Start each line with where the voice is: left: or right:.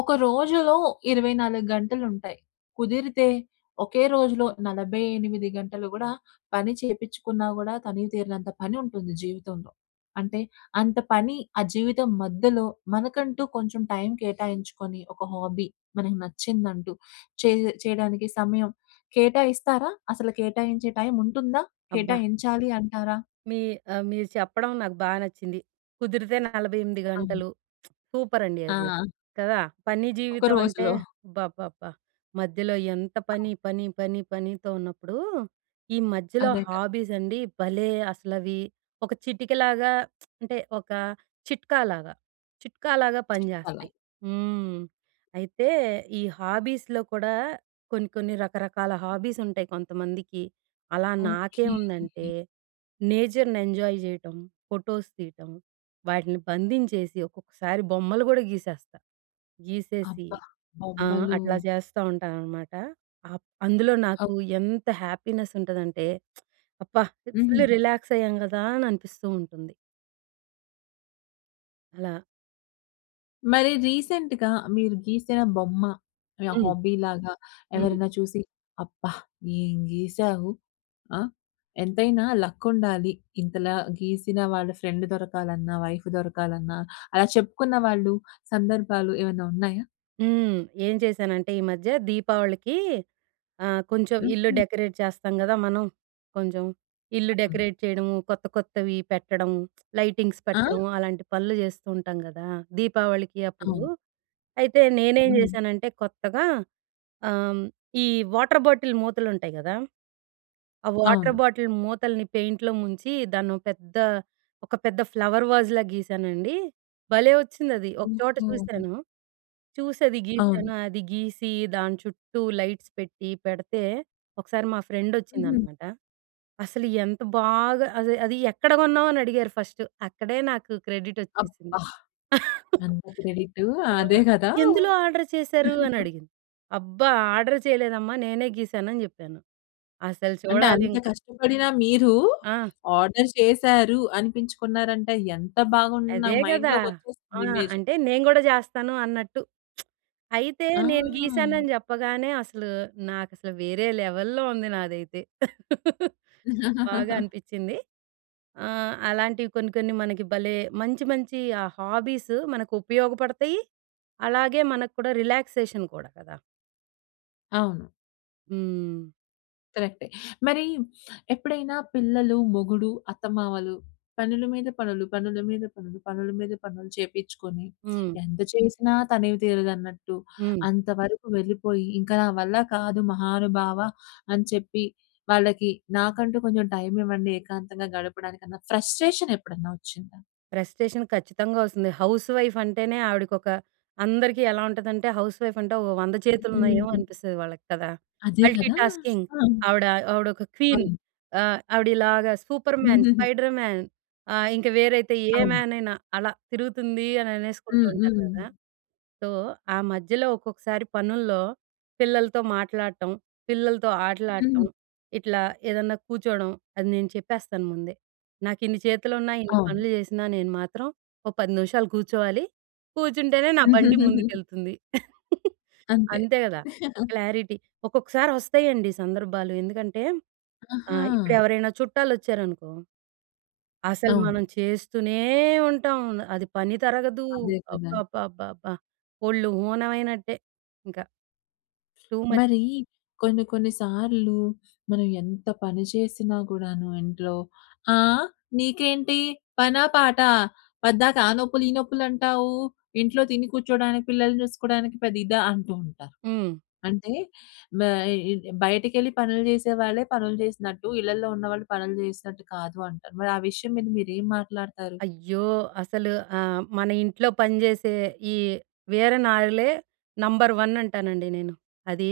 left: ఒక రోజులో 24 గంటలుంటాయి. కుదిరితే ఒకే రోజులో 48 గంటలు కూడా పని చేపిచ్చుకున్నా కూడా, తనివి తీరనంత పని ఉంటుంది జీవితంలో. అంటే అంత పని ఆ జీవితం మధ్యలో మనకంటూ కొంచెం టైం కేటాయించుకొని, ఒక హాబీ మనకు నచ్చిందంటూ చేయ్ చేయడానికి సమయం కేటాయిస్తారా? అసలు కేటాయించే టైం ఉంటుందా?
right: అబ్బా!
left: కేటాయించాలి అంటారా?
right: మీ ఆహ్, మీరు చెప్పడం నాకు బా నచ్చింది. కుదిరితే 48
left: అవును.
right: గంటలు సూపర్ అండి అది.
left: ఆ!
right: కదా! పని
left: ఒక
right: జీవితం అంటే
left: రోజులో.
right: అబ్బబ్బబ్బా మధ్యలో ఎంత
left: అవును.
right: పని, పని, పని, పనితో ఉన్నప్పుడు, ఈ మధ్యలో
left: అదే కదా!
right: హాబీస్ అండి భలే అసలవి ఒక చిటికలాగా అంటే ఒక చిట్కాలాగా, చిట్కాలాగా
left: చెప్పల
right: పనిజేస్తాయి. హ్మ్. అయితే ఈ హాబీస్‌లో కూడా కొన్ని కొన్ని రకరకాల హాబీస్ ఉంటాయి కొంతమందికి. అలా నాకేం
left: ఓకే.
right: ఉందంటే, నేచర్‍ని ఎంజాయ్ చేయటం. ఫోటోస్ తీయటం. వాటిని బంధించేసి, ఒక్కొక్కసారి బొమ్మలు కూడా గీసేస్తా. గీసేసి
left: అబ్బా!
right: ఆహ్,
left: బొమ్మలూ
right: అట్లా చేస్తా ఉంటాననమాట. అప్ అందులో
left: అ
right: నాకు ఎంత హ్యాపీనెస్ ఉంటదంటే, అబ్బా! ఫుల్
left: హుహు.
right: రిలాక్స్ అయ్యాం కదా! అని అనిపిస్తూ ఉంటుంది. అలా
left: మరి రీసెంట్‌గా మీరు గీసిన బొమ్మ. యాహ్!
right: హ్మ్.
left: హాబీ లాగా
right: హ్మ్.
left: ఎవరైనా చూసి, అబ్బా! ఏం గీసావు. ఆ! ఎంతైనా లక్ ఉండాలి, ఇంతలా గీసిన వాళ్ళ ఫ్రెండ్ దొరకాలన్నా, వైఫ్ దొరకాలన్నా. అలా చెప్పుకున్న వాళ్ళు సందర్భాలు ఏమన్నా ఉన్నాయా?
right: హ్మ్. ఏం చేశానంటే, ఈ మధ్య దీపావళికి ఆహ్, కొంచెం ఇల్లు
left: హుహు.
right: డెకరేట్ చేస్తాం గదా మనం. కొంచెం, ఇల్లు
left: అవును.
right: డెకరేట్ చేయడము, కొత్త, కొత్తవి పెట్టడము, లైటింగ్స్
left: ఆ?
right: పెట్టడము అలాంటి పనులు జెస్తూ ఉంటాం గదా! దీపావళికి అప్పుడూ.
left: అవును.
right: అయితే నేనేం
left: హ్మ్.
right: జెసానంటే కొత్తగా ఆహ్, హ్మ్, ఈ వాటర్ బాటిల్ మూతలు ఉంటయి గదా! ఆ వాటర్
left: అవును.
right: బాటిల్ మూతల్ని పెయింట్‌లో ముంచి, దాన్నో పెద్ద ఒక పెద్ద ఫ్లవర్ వాజ్‌లా గీసానండి, భలే ఒచ్చిందది. ఒక చోట
left: ఓహో!
right: చూసాను, చూసి అది
left: అవును.
right: గీసాను అది గీసి, దాన్చుట్టూ లైట్స్ పెట్టి, పెడితే ఒకసారి మా
left: హుహు.
right: ఫ్రెండొచ్చిందనమాట. అసలు ఎంత బాగా అది "అది ఎక్కడ గొన్నావు?" అని అడిగారు ఫస్ట్. అక్కడే నాకు క్రెడిడొచ్చేసింది.
left: అబ్బా! ఏంత క్రెడిటూ. ఆ!
right: ఆ!
left: అదే గదా!
right: "ఎందులో ఆర్డర్ చేసారు?" అని అడిగింది. అబ్బ! ఆర్డర్ చేయలేదమ్మా, నేనే గీసాను అని జెప్పాను. అసలు
left: అంటే
right: చూడాలి
left: అంత
right: ఇంక.
left: కష్టపడినా మీరు,
right: ఆ!
left: ఆర్డర్ చేశారు" అనిపించుకున్నారంటే ఎంత బాగున్ నా
right: అదే గదా! ఆ!
left: మైండ్‌లోకొచ్చేస్తుంది ఇమేజ్.
right: అంటే నేను గూడా జెస్తాను అన్నట్టు. అయితే, నేను
left: ఆ!
right: గీసానని జెప్పగానే అసలు నాకసలు వేరే లెవెల్‌ల్లో ఉంది నాదైతే. బాగా అనిపించింది. ఆహ్, అలాంటివి కొన్ని, కొన్ని మనకి భలే మంచి మంచి ఆ హాబీస్ మనకు ఉపయోగపడతయి, అలాగే మనక్కూడా రిలాక్సేషన్ కూడా కదా!
left: అవును.
right: హ్మ్.
left: కరెక్టే. మరీ ఎప్పుడైనా పిల్లలు, మొగుడు, అత్తమావలు, పనుల మీద పనులు, పనుల మీద పనులు, పనుల మీద పనులు చేపిచ్చుకొని,
right: హ్మ్.
left: ఎంత చేసినా తనివి తీరదన్నట్టు,
right: హ్మ్.
left: అంతవరకు వెళ్ళిపోయి, ఇంక నా వల్ల కాదు మహానుభావ అని చెప్పి వాళ్ళకి, నాకంటూ కొంచెం టైమివ్వండి ఏకాంతంగా గడపడానికన్నా, ఫ్రస్ట్రేషనెప్పుడన్నా ఒచ్చిందా?
right: ఫ్రెస్ట్‌రేషన్ ఖచ్చితంగా ఒస్తుంది. హౌస్‌వైఫంటేనే, ఆవిడకొక అందరికీ ఎలా ఉంటదంటే, హౌస్‌వైఫంటే ఓ 100 చేతులున్నాయేమో
left: హ్మ్.
right: అనిపిస్తది వాళ్ళకి కదా!
left: అదే కదా!
right: మల్టీటాస్కింగ్,
left: ఆ!
right: ఆవిడ ఆవిడొక క్వీన్.
left: అవును.
right: ఆహ్, ఆవిడిలాగా సూపర్‌మ్యాన్, స్పైడర్‌మ్యాన్ ఆహ్, ఇంక వేరైతే ఏ
left: అవునా?
right: మ్యానయినా అలా తిరుగుతుందీ అననేసుకుంటూ
left: హ్మ్.
right: ఉంటారు
left: హ్మ్.
right: గదా! సో, ఆ మధ్యలో ఒక్కొక్కసారి పనుల్లో పిల్లలతో మాట్లాడటం, పిల్లలతో
left: హ్మ్.
right: ఆటలాడటం, ఇట్లా ఏదన్నా కూచ్చోడం, అది నేను చెప్పేస్తాను ముందే. నాకిన్ని చేతులున్నా, ఇన్ని
left: అవును.
right: పనులు చేసినా, నేను మాత్రం ఓ 10 నిమిషాలు కూర్చోవాలి. కూచ్చుంటేనే నా బండి ముందుకెళుతుంది.
left: అంతే.
right: అంతే గదా! క్లారిటీ. ఒక్కొక్కసారొస్తాయండి సందర్భాలు, ఎందుకంటే
left: ఆహా!
right: ఆహ్, ఇప్పుడెవరైనా చుట్టాలొచ్చారనుకో, అసలు మనం
left: అవును.
right: చేస్తూనే ఉంటాం. న్ అది పని తరగదూ.
left: అదే కదా!
right: అబ్బబ్బబ్బబ్బా! ఒళ్ళు హూనవయినట్టే ఇంక. టూ మచ్
left: మరీ, కొన్ని కొన్ని సార్లు మనం ఎంత పని చేసినా కూడాను ఇంట్లో, "ఆ! నీకేంటి పనా పాటా? పద్దాక ఆ నొప్పులు, ఈ నొప్పులంటావూ. ఇంట్లో తిని కూర్చోడానికి, పిల్లల్ని చూసుకోడానికి పెద్ద ఇదా?" అంటూ ఉంటారు.
right: హ్మ్.
left: అంటే బ ఇ బయటకెళ్ళి పనులు జేసే వాళ్ళే పనులు జేసినట్టు, ఇళ్ళల్లో ఉన్నవాళ్ళు పనులు జేసినట్టు కాదు అంటారు. మరి ఆ విషయం మీద మీరేం మాట్లాడతారు?
right: అయ్యో! అసలు ఆహ్, మన ఇంట్లో పని జేసే, ఈ వీర నారులే నంబర్ వన్ అంటానండి నేను. అదీ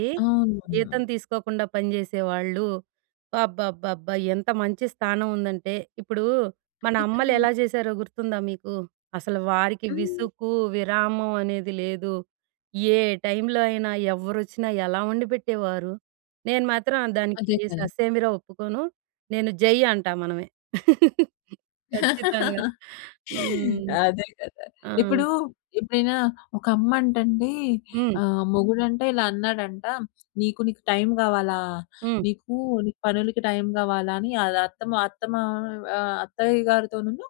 right: జీతం
left: అవును.
right: తీసుకోకుండా పని చేసే వాళ్ళు. అబ్బబ్బబ్బబ్బా! ఎంత మంచి స్థానం ఉందంటే, ఇప్పుడూ, మన
left: అదే కదా!
right: అమ్మలెలా చేశారో గుర్తుందా మీకు? అసలు వారికి
left: హ్మ్.
right: విసుకు, విరామం అనేది లేదు. ఏ టైంలో అయినా, ఎవ్వరొచ్చినా, ఎలా ఒండిపెట్టేవారు. నేను మాత్రం ఆహ్, దానికి
left: అదే కదా!
right: ససేమిరా ఒప్పుకోను. నేను జై అంటా మనమే. ఖచ్చితంగా. హ్మ్.
left: అదే కదా!
right: ఆ!
left: ఇప్పుడూ, ఎప్పుడైనా ఒక అమ్మంటండీ
right: హ్మ్.
left: ఆహ్, మొగుడంట ఇలా అన్నాడంట "నీకు, నీకు టైమ్ గావాలా?
right: హ్మ్.
left: నీకూ నీ పనులుకి టైమ్ గావాలా?" అని, అది అత్తమ అత్తమావ్ ఆహ్, అత్తయ్య గారితోనును,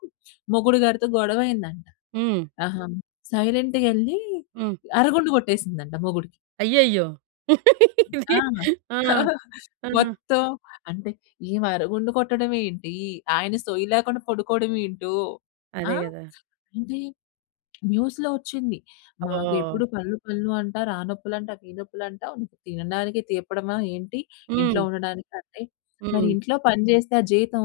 left: మొగుడు గారుతో గొడవయ్యిందంట.
right: హ్మ్.
left: ఆహా! సైలెంట్‌గెళ్ళి
right: హ్మ్.
left: అరుగుండు కొట్టేసిందంట మొగుడికి.
right: అయ్యయ్యో! ఇది.
left: ఆ!
right: ఆ! ఆ!
left: మొత్తం అంటే, ఈమె అరుగుండు కొట్టడమేంటి, ఆయన సోయి లేకుండా పడుకోడవేంటో. ఆ!
right: అదే గదా!
left: ఏంటి, న్యూస్‌లో ఒచ్చింది. "మాకు
right: ఓహ్!
left: ఎప్పుడు పనులు పనులు అంటారు. ఆ నొప్పులంటావు, ఈ నొప్పులంటావు. తినడానికి తీపడమా ఏంటి, ఇంట్లో
right: హ్మ్.
left: ఉండడానికి" అంటే, మరి
right: హ్మ్.
left: ఇంట్లో పని చేస్తే ఆ జీతం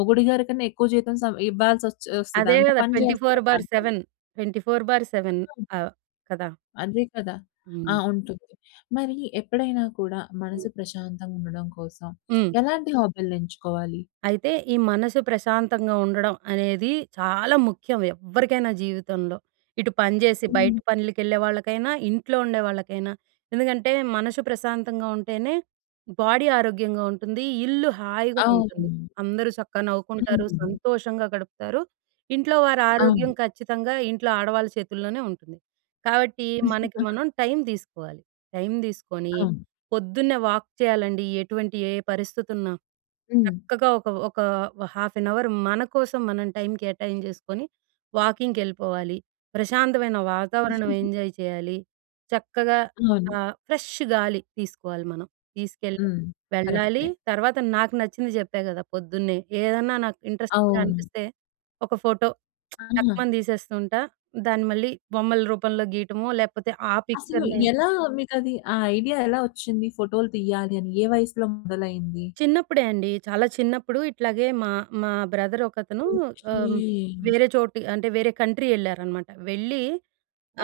left: మొగుడి గారికన్నా ఎక్కువ జీతం సం ఇవ్వాల్సొచ్చేస్తది.
right: అదే
left: అంత
right: గదా!
left: పని
right: ట్వంటీ ఫోర్
left: జేస్తారు
right: బై
left: ఆళ్ళు పని.
right: సెవెన్, 24/7.
left: ఆ!
right: ఆహ్, కదా!
left: అదే కదా!
right: హ్మ్.
left: ఆహ్, ఉంటుంది. మరీ, ఎప్పుడైనా కూడా
right: హ్మ్.
left: మనసు ప్రశాంతంగుండడం కోసం,
right: హ్మ్.
left: ఎలాంటి హాబీలని ఎంచుకోవాలి?
right: అయితే, ఈ మనసు ప్రశాంతంగా ఉండడం అనేది చాలా ముఖ్యం, ఎవ్వరికైనా జీవితంలో. ఇటు పని జేసి
left: హ్మ్.
right: బయట పనులకెళ్ళే వాళ్ళకైనా, ఇంట్లో ఉండే వాళ్ళకైనా. ఎందుకంటే, మనసు ప్రశాంతంగా ఉంటేనే, బాడీ ఆరోగ్యంగా ఉంటుంది, ఇల్లు హాయిగా ఉంటుంది.
left: అవును.
right: అందరూ చక్కగా నవ్వుకుంటారు,
left: హ్మ్.
right: సంతోషంగా గడుపుతారు. ఇంట్లో వారారోగ్యం
left: అవును.
right: ఖచ్చితంగా ఇంట్లో ఆడవాళ్ళు చేతుల్లోనే ఉంటుంది. కాబట్టి, మనకి మనం టైం దీసుకోవాలి. టైం దీసుకొని,
left: అవును.
right: పొద్దున్నే వాక్ చెయ్యాలండి. ఎటువంటి ఏ పరిస్థితున్నా.
left: హ్మ్.
right: చక్కగా ఒక ఒకా ఓ హాఫ్ ఎన్ అవరు మన కోసం మనం టైం కేటాయింజేసుకొని, వాకింగ్‌కెళ్ళిపోవాలి. ప్రశాంతమైన వాతావరణం ఎంజాయ్ చెయ్యాలి. చక్కగా
left: అవును.
right: ఆహ్, ఫ్రెష్ష్ గాలి తీసుకోవాలి మనం, తీసుకెళ్ళ
left: హ్మ్.
right: వెళ్ళాలి.
left: కరక్టే.
right: తర్వాత, నాకు నచ్చింది జెప్పా గదా పొద్దున్నే. ఏదన్నా నాకు ఇంట్రస్ట్‌గా
left: అవును.
right: అనిపిస్తే, ఒక ఫోటో
left: ఆ!
right: టక్‌మని తీసేస్తూ ఉంటా. దాన్ని మళ్ళీ, బొమ్మల రూపంలో గీటమో, లేకపోతే ఆ
left: అసలు
right: పిక్చర్‍నే
left: ఎలా మీకది, ఆ ఐడియా ఎలా ఒచ్చింది? ఫోటోలు తియ్యాలి అని, ఏ వయసులో మొదలైంది?
right: చిన్నప్పుడే అండి. చాలా చిన్నప్పుడు ఇట్లాగే మా మా బ్రదరొకతనూ ఆహ్,
left: ఓకే.
right: వేరే చోటి అంటే, వేరే కంట్రీ యెళ్ళారనమాట. వెళ్ళి,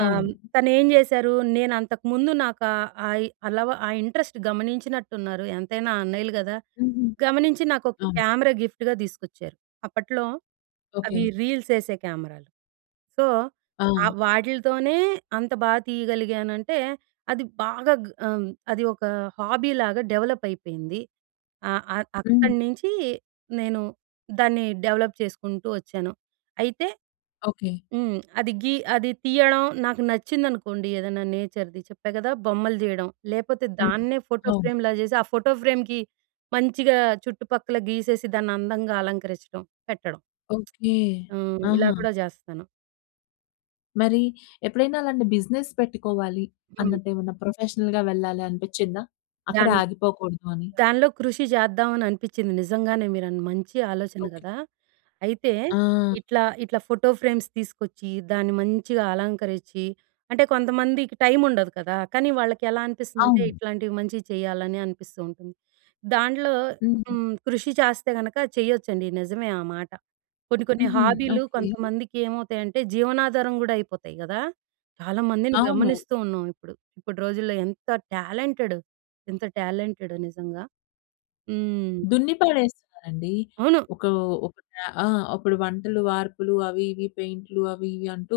right: ఆహ్,
left: అవును.
right: తనేం జేశారు, నేనంతకుముందు నాకా, ఆయి అలవ ఆ ఇంట్రస్ట్ గమనించినట్టున్నారు. ఎంతైనా అన్నయ్యలు గదా!
left: హుహు.
right: గమనించి నాకొక
left: అవును.
right: కేమెరా గిఫ్ట్‌గా దీసుకొచ్చారు. అప్పట్లో అవి
left: ఓకే.
right: రీల్సేసే కేమెరాలు. సో,
left: ఆ!
right: ఆహ్, వాటిలితోనే అంత బా తీయగలిగానంటే, అది బాగా గ్ ఆహ్, అది ఒక హాబీలాగా డెవలప్పయిపోయింది. ఆహ్, ఆహ్, అక్కడ
left: హ్మ్.
right: నించీ నేను దాన్ని డెవలప్ చేసుకుంటూ ఒచ్చాను. అయితే
left: ఓకే.
right: హ్మ్. అది గీ అది తీయడం నాకు నచ్చిందనుకోండి, ఏదన్నా నేచర్‌ది, చెప్పా గదా! బొమ్మలు తీయడం, లేపోతే
left: హ్మ్.
right: దాన్నే ఫోటో
left: అవును.
right: ఫ్రేమ్‌లా జేసి, ఆ ఫోటో ఫ్రేమ్‌కి మంచిగా చుట్టుపక్కల గీసేసి, దాన్నందంగా అలంకరిచ్చటం, పెట్టడం.
left: ఓకే.
right: హ్మ్. ఇలా
left: ఆహా!
right: కూడా జేస్తాను.
left: మరి ఎప్పుడైనా అలాంటి బిజినెస్ పెట్టుకోవాలి
right: హ్మ్.
left: అన్నట్టు ఏమన్నా ప్రొఫెషనల్‌గా వెళ్ళాలనిపిచ్చిందా? అక్కడే
right: దాని
left: ఆగిపోకూడదు అని.
right: దానిలో కృషి చేద్దామని అనిపించింది. నిజంగానే మీరు అన్ మంచి ఆలోచన
left: ఓకె.
right: గదా. అయితే
left: ఆ!
right: ఇట్లా, ఇట్లా ఫోటో ఫ్రేమ్స్ తీసుకొచ్చి దాన్ని మంచిగ అలంకరించి, అంటే కొంతమందికి టైం ఉండదు కదా. కానీ వాళ్ళకి ఎలా అనిపిస్తుందంటే
left: అవును.
right: ఇట్లాంటివి మంచివి చేయాలని అనిపిస్తూ ఉంటుంది. దాంన్లో,
left: హ్మ్.
right: హ్మ్, కృషి చేస్తే గనక చేయొచ్చండి, నిజమే ఆ మాట. కొన్ని కొన్ని
left: హుహు.
right: హాబీలు
left: ఓకె.
right: కొంతమందికి ఏమవుతాయి అంటే జీవనాధారం కూడా అయిపోతాయి గదా! చాలా మందిని
left: అవును.
right: గమనిస్తూ ఉన్నాం ఇప్పుడు. ఇప్పటి రోజుల్లో ఎంత టాలెంటెడ్ ఎంత టాలెంటెడ్. నిజంగా హ్మ్.
left: దున్ని పడేస్తున్నారండి.
right: అవును.
left: ఒక, ఒక టా ఆ! అప్పుడు వంటలు, వార్పులు అవి ఇవి పెయింట్‌లు అవి ఇవి అంటూ,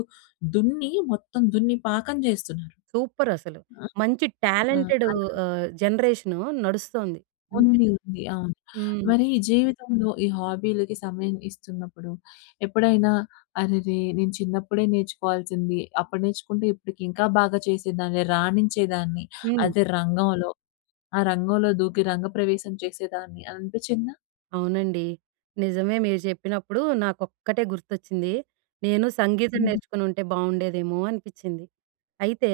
left: దున్ని మొత్తం దున్ని పాకం చేస్తున్నారు.
right: సూపర్ అసలు. మంచి
left: ఆ!
right: టాలెంటెడు
left: అలా.
right: ఆహ్, జనరేషనూ నడుస్తోంది.
left: ఉంది ఉంది. అవును.
right: హ్మ్.
left: మరి జీవితంలో ఈ హాబీలకి సమయం ఇస్తున్నప్పుడు, ఎప్పుడైనా, "అరెరే! నేను చిన్నప్పుడే నేర్చుకోవాల్సింది. అప్పుడు నేర్చుకుంటే ఇప్పటికి ఇంకా బాగా చేసేదాన్ని, రాణించేదాన్ని
right: హ్మ్.
left: అదే రంగంలో. ఆ రంగంలో దూకి రంగప్రవేశం చేసేదాన్ని" అని అనిపించిందా?
right: అవునండి. నిజమే మీరు చెప్పినప్పుడు నాకొక్కటే గుర్తొచ్చింది. నేను సంగీతం
left: హుహు.
right: నేర్చుకుని ఉంటే బావుండేదేమో అనిపించింది. అయితే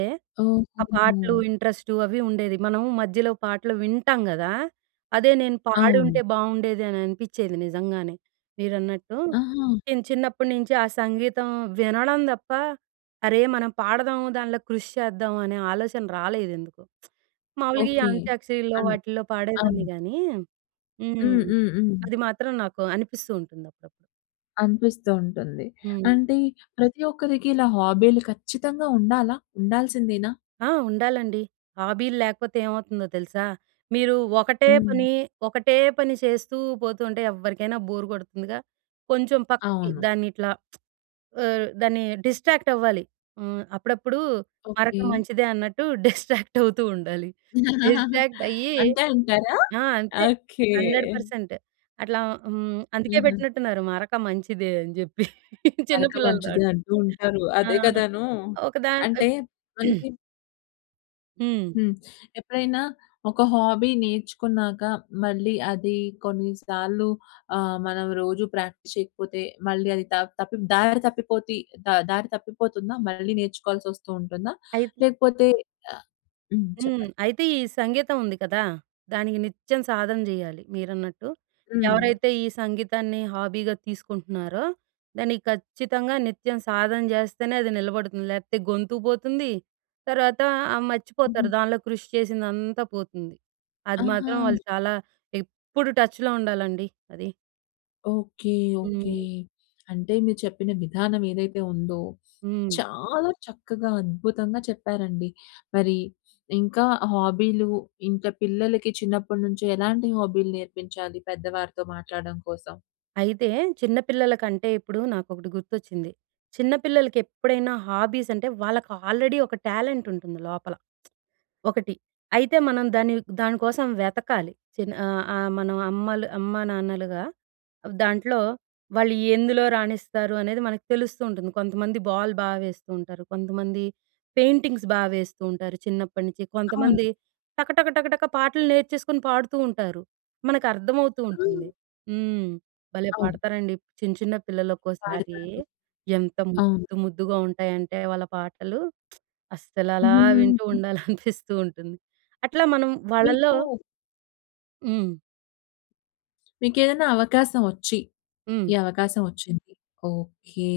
right: ఆ పాటలు
left: ఓహోహో!
right: ఇంట్రెస్టు అవి ఉండేది. మనం మధ్యలో పాటలు వింటాం గదా! అదే నేను పాడి ఉంటే
left: అవును.
right: బావుండేది అని అనిపించేది నిజంగానే మీరన్నట్టు.
left: ఆహా!
right: నేను చిన్నప్పటి నుంచి ఆ సంగీతం వినడం తప్ప, అరే! మనం పాడదాం దాంట్లో కృషి చేద్దాం అనే ఆలోచన రాలేదు ఎందుకో. మామూలుగా ఈ
left: ఓకే.
right: అంత్యాక్షరిల్లో
left: అన్
right: వాటిల్లో పాడేదాన్ని
left: అవును.
right: గాని హ్మ్.
left: హ్మ్. హ్మ్. హ్మ్.
right: అది మాత్రం నాకు అనిపిస్తూ ఉంటుంది అప్పుడప్పుడు.
left: అనిపిస్తూ ఉంటుంది.
right: హ్మ్.
left: అంటే ప్రతి ఒక్కరికి ఇలా హాబీ‌లు ఖచ్చితంగా ఉండాలా? ఉండాల్సిందేనా?
right: ఆ! ఉండాలండి. హాబీలు లేకపోతే ఏమవుతుందో తెలుసా. మీరు ఒకటే
left: హ్మ్.
right: పని ఒకటే పని చేస్తూ పోతూ ఉంటే ఎవ్వరికైనా బోర్ కొడుతుందిగా. కొంచెం పక్కకి
left: అవును.
right: దాన్ని ఇట్లా ఆహ్, దాన్ని డిస్ట్రాక్ట్ అవ్వాలి. హ్మ్. అప్పుడప్పుడు
left: ఓకే.
right: మరక మంచిదే అన్నట్టు డిస్ట్రాక్ట్ అవుతూ ఉండాలి. డిస్ట్రాక్ట్ అయ్యి.
left: అంతే అంటారా?
right: ఆ! అంటే
left: ఓకే.
right: 100% అట్లా హ్మ్, అందుకే
left: ఆహ!
right: పెట్టినట్టు ఉన్నారు మరక మంచిదే అని చెప్పి.
left: మరక
right: చిన్నపిల్లల
left: మంచిది
right: దాటి.
left: అంటూ ఉంటారు.
right: ఆ!
left: అదే కదానూ!
right: ఒక దాన్
left: అంటే
right: ఇప్
left: మనకి
right: హ్మ్.
left: హ్మ్. ఎప్పుడైనా ఒక హాబీ నేర్చుకున్నాక మళ్ళీ అది కొన్ని సార్లు ఆహ్, మనం రోజు ప్రాక్టీస్ చేయకపోతే మళ్ళీ అది దా తప్పిపోతే దారి తప్పిపోతి ఆహ్, దారి తప్పిపోతుందా? మళ్ళీ నేర్చుకోవాల్సి వస్తూ ఉంటుందా?
right: అయితే
left: లేకపోతే ఆ! హ్మ్.
right: హ్మ్.
left: చెప్పండి.
right: అయితే ఈ సంగీతం ఉంది కదా! దానికి నిత్యం సాధన చేయాలి మీరన్నట్టు.
left: హ్మ్.
right: ఎవరైతే ఈ సంగీతాన్ని హాబీగా తీసుకుంటున్నారో దానికి ఖచ్చితంగా నిత్యం సాధన చేస్తేనే అది నిలబడుతుంది. లేకపోతే గొంతు పోతుంది, తర్వాత ఆ! మర్చిపోతారు
left: హుహు.
right: దాన్లో కృషి చేసిందంతా పోతుంది. అది
left: ఆహా!
right: మాత్రం వాళ్ళు చాలా ఎప్పుడు టచ్‌లో ఉండాలండి అది.
left: ఓకె. ఓకె.
right: హ్మ్.
left: అంటే మీరు చెప్పిన విధానం ఏదైతే ఉందో
right: హ్మ్.
left: చాలా చక్కగా అద్భుతంగా చెప్పారండి. మరి ఇంకా హాబీలు ఇంకా పిల్లలకి చిన్నప్పటినుంచి ఎలాంటి హాబీ‌లు నేర్పించాలి? పెద్దవారితో మాట్లాడడం కోసం.
right: అయితే చిన్న పిల్లలకంటే ఇప్పుడు నాకొకటి గుర్తొచ్చింది. చిన్న పిల్లలకి ఎప్పుడైనా హాబీస్ అంటే వాళ్ళకి ఆల్రెడీ ఒక టాలెంట్ ఉంటుంది లోపల. ఒకటి అయితే మనం దాన్ని దానికోసం వెతకాలి. చిన్న ఆ! ఆ! మన అమ్మలు అమ్మా నాన్నలుగా దాంట్లో వాళ్ళు ఎందులో రాణిస్తారు అనేది మనకు తెలుస్తూ ఉంటుంది. కొంతమంది బాల్ బా వేస్తూ ఉంటారు, కొంతమంది పెయింటింగ్స్ బా వేస్తూ ఉంటారు. చిన్నప్పటినుంచి,
left: అవును.
right: కొంతమంది టకటక, టకటక పాటలు నేర్చేసుకొని పాడుతూ ఉంటారు. మనకు అర్థమవుతూ ఉంటుంది.
left: ఆ!
right: హ్మ్. భలే
left: అవును.
right: పాడతారండి చిన్న, చిన్న పిల్లలు ఒక్కోసారి.
left: వాడతారు.
right: ఎంత
left: అవును.
right: ముద్దు, ముద్దుగా ఉంటాయంటే వాళ్ళ పాటలు, అస్సల అలా వింటూ
left: హ్మ్.
right: ఉండాలని అనిపిస్తూ ఉంటుంది. అట్లా మనం
left: మీకు
right: వాళ్ళలో హ్మ్.
left: మీకేదనా అవకాశం ఒచ్చి
right: హ్మ్.
left: ఈ అవకాశం ఒచ్చింది. ఓకే!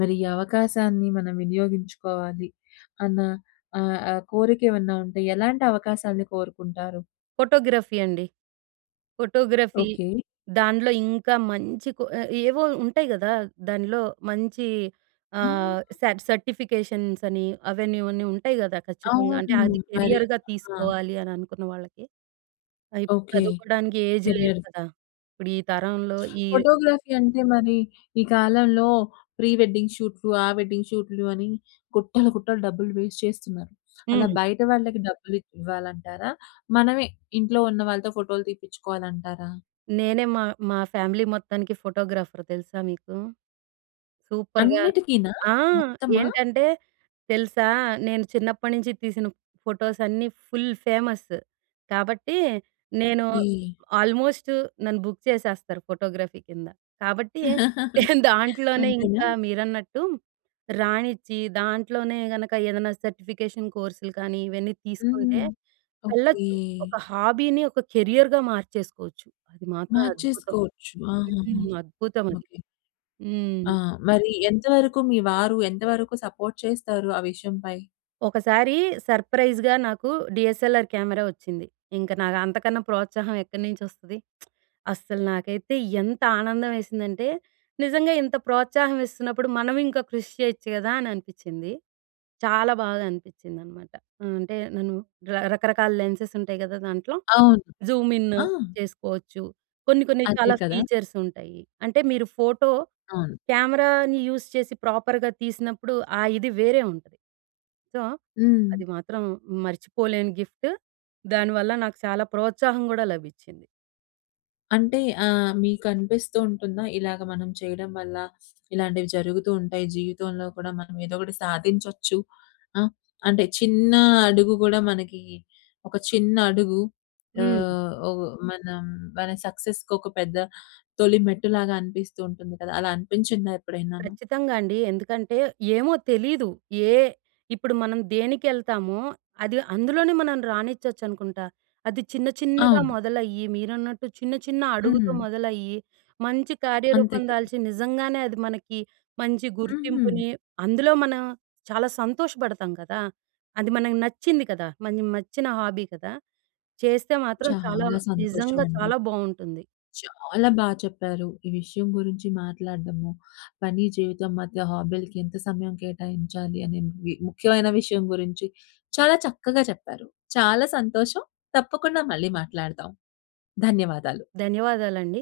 left: మరి ఈ అవకాశాన్ని మనం వినియోగించుకోవాలి అన్న ఆహ్, ఆ కోరిక ఏమన్నా ఉంటే ఎలాంటి అవకాశాన్ని కోరుకుంటారు?
right: ఫోటోగ్రఫీ అండి. Photography
left: okay.
right: దాంట్లో ఇంకా మంచి కొ ఎ ఏవో ఉంటాయి గదా! దానిలో మంచి ఆహ్,
left: ఆ!
right: స సర్టిఫికేషన్స్ అని అవన్నీ ఇవన్నీ ఉంటాయి కదా ఖచ్చితంగా. అంటే
left: అవును
right: అది
left: మరి,
right: కెరియర్‌గా
left: ఆ!
right: తీసుకోవాలి అని అనుకున్న వాళ్ళకి. ఆ ఇప్పుడు
left: ఓకె.
right: చదువుకోడానికి ఏజ్ లేదు
left: కెరియర్
right: కదా! ఇప్పుడు ఈ తరంలో ఈ రె
left: ఫోటోగ్రఫీ అంటే మరి ఈ కాలంలో ప్రీ వెడ్డింగ్ షూట్‌లు, ఆ వెడ్డింగ్ షూట్‌లు అని గుట్టలు గుట్టలు డబ్బులు వేస్ట్ చేస్తున్నారు. అలా
right: హ్మ్.
left: బయట వాళ్ళకి డబ్బులు ఇవ్వాలంటారా? మనమే ఇంట్లో ఉన్న వాళ్ళతో ఫోటోలు తీపిచుకోవాలంటారా?
right: నేనే మా, మా ఫ్యామిలీ మొత్తానికి ఫోటోగ్రాఫర్ తెలుసా మీకు? సూపర్‌గా
left: అన్నిటికినా?
right: ఆ!
left: మొత్తమా?
right: ఏంటంటే తెలుసా నేను చిన్నప్పటి నుంచి తీసిన ఫోటోస్ అన్నీ ఫుల్ ఫేమస్. కాబట్టి నేను
left: ఓకే!
right: ఆల్మోస్ట్ నన్ను బుక్ చేసేస్తారు ఫోటోగ్రఫీ కింద. కాబట్టి నేను దాంట్లోనే
left: అంతేనా?
right: ఇంకా మీరన్నట్టు రానిచ్చి దాంట్లోనే గనక ఏదన్నా సర్టిఫికేషన్ కోర్సులు కానీ ఇవన్నీ తీసుకుంటే
left: హ్మ్, ఓకే.
right: వెళ్ళొచ్చు ఒక హాబీని ఒక కెరియర్‌గా మార్చేసుకోవచ్చు. అది మాత్రం అద్భుతం.
left: మార్చేసుకోవచ్చు. ఆహాహా!
right: హ్మ్, అద్భుతం అది.
left: ఓకె ఆ!
right: హ్మ్.
left: మరి ఎంత వరకు మీ వారు ఎంతవరకు సపోర్ట్ చేస్తారు ఆ విషయంపై?
right: ఒకసారి సర్ప్రైజ్‍గా నాకు డీఎస్ఎల్ఆర్ కెమెరా వచ్చింది. ఇంక నాకు అంతకన్నా ప్రోత్సాహం ఎక్కడి నుంచి వస్తది. అస్సలు నాకైతే ఎంత ఆనందం వేసిందంటే నిజంగా ఇంత ప్రోత్సాహం ఇస్తున్నప్పుడు మనం ఇంకా కృషి చేయొచ్చు కదా! అని అనిపిచ్చింది. చాలా బాగా అనిపిచ్చింది అనమాట. అంటే నన్ను రకరకాల లెన్సెస్ ఉంటాయి కదా! దాంట్లో.
left: అవును.
right: జూమిన్
left: ఆ!
right: చేసుకోవచ్చు. కొన్ని కొన్ని
left: అదే
right: చాలా
left: కదా!
right: ఫీచర్స్ ఉంటాయి. అంటే మీరు ఫోటో
left: అవును.
right: కెమెరాని యూస్ చేసి ప్రాపర్‌గా తీసినప్పుడు ఆ ఇది వేరే ఉంటది. సో
left: హ్మ్.
right: అది మాత్రం మర్చిపోలేని గిఫ్టు. దానివల్ల నాకు చాలా ప్రోత్సాహం కూడా లభిచ్చింది.
left: అంటే ఆహ్, మీకనిపిస్తూ ఉంటుందా? ఇలాగ మనం చేయడం వల్ల ఇలాంటివి జరుగుతూ ఉంటాయి. జీవితంలో కూడా మనం ఏదో ఒకటి సాధించొచ్చు ఆ! అంటే చిన్న అడుగు గూడా మనకి ఒక చిన్న అడుగు
right: హ్మ్.
left: ఆహ్, ఒక మనం మన సక్సెస్‌కి ఒక పెద్ద తొలి మెట్టులాగా అనిపిస్తూ ఉంటుంది కదా! అలా అనిపించిందా ఎప్పుడైనా?
right: ఖచ్చితంగా అండి. ఎందుకంటే ఏమో తెలీదు. ఏ ఇప్పుడు మనం దేనికెళ్తామో అది అందులోనే మనం రాణిచ్చొచ్చు అనుకుంటా. అది చిన్న, చిన్నగా
left: అవును.
right: మొదలయ్యి మీరన్నట్టు చిన్న, చిన్న అడుగుతో
left: హ్మ్.
right: మొదలయ్యి మంచి
left: అంతే
right: కార్యరూపం
left: కదా!
right: దాల్చి నిజంగానే అది మనకి మంచి
left: ఉహూ.
right: గుర్తింపుని అందులో మనం చాలా సంతోషపడతాం కదా! అది మనకు నచ్చింది కదా! మన మెచ్చిన హాబీ కదా! చేస్తే మాత్రం చాలా
left: చాలా సంతోషం
right: నిజంగా
left: అండి.
right: చాలా బావుంటుంది.
left: చాలా బా చెప్పారు. ఈ విషయం గురించి మాట్లాడడము పని జీవితం మధ్య హాబీ‌లకీ ఎంత సమయం కేటాయించాలి. అనేవి ముఖ్యమైన విషయం గురించి చాలా చక్కగా చెప్పారు. చాలా సంతోషం తప్పకుండా మళ్ళీ మాట్లాడదాం. ధన్యవాదాలు.
right: ధన్యవాదాలండి.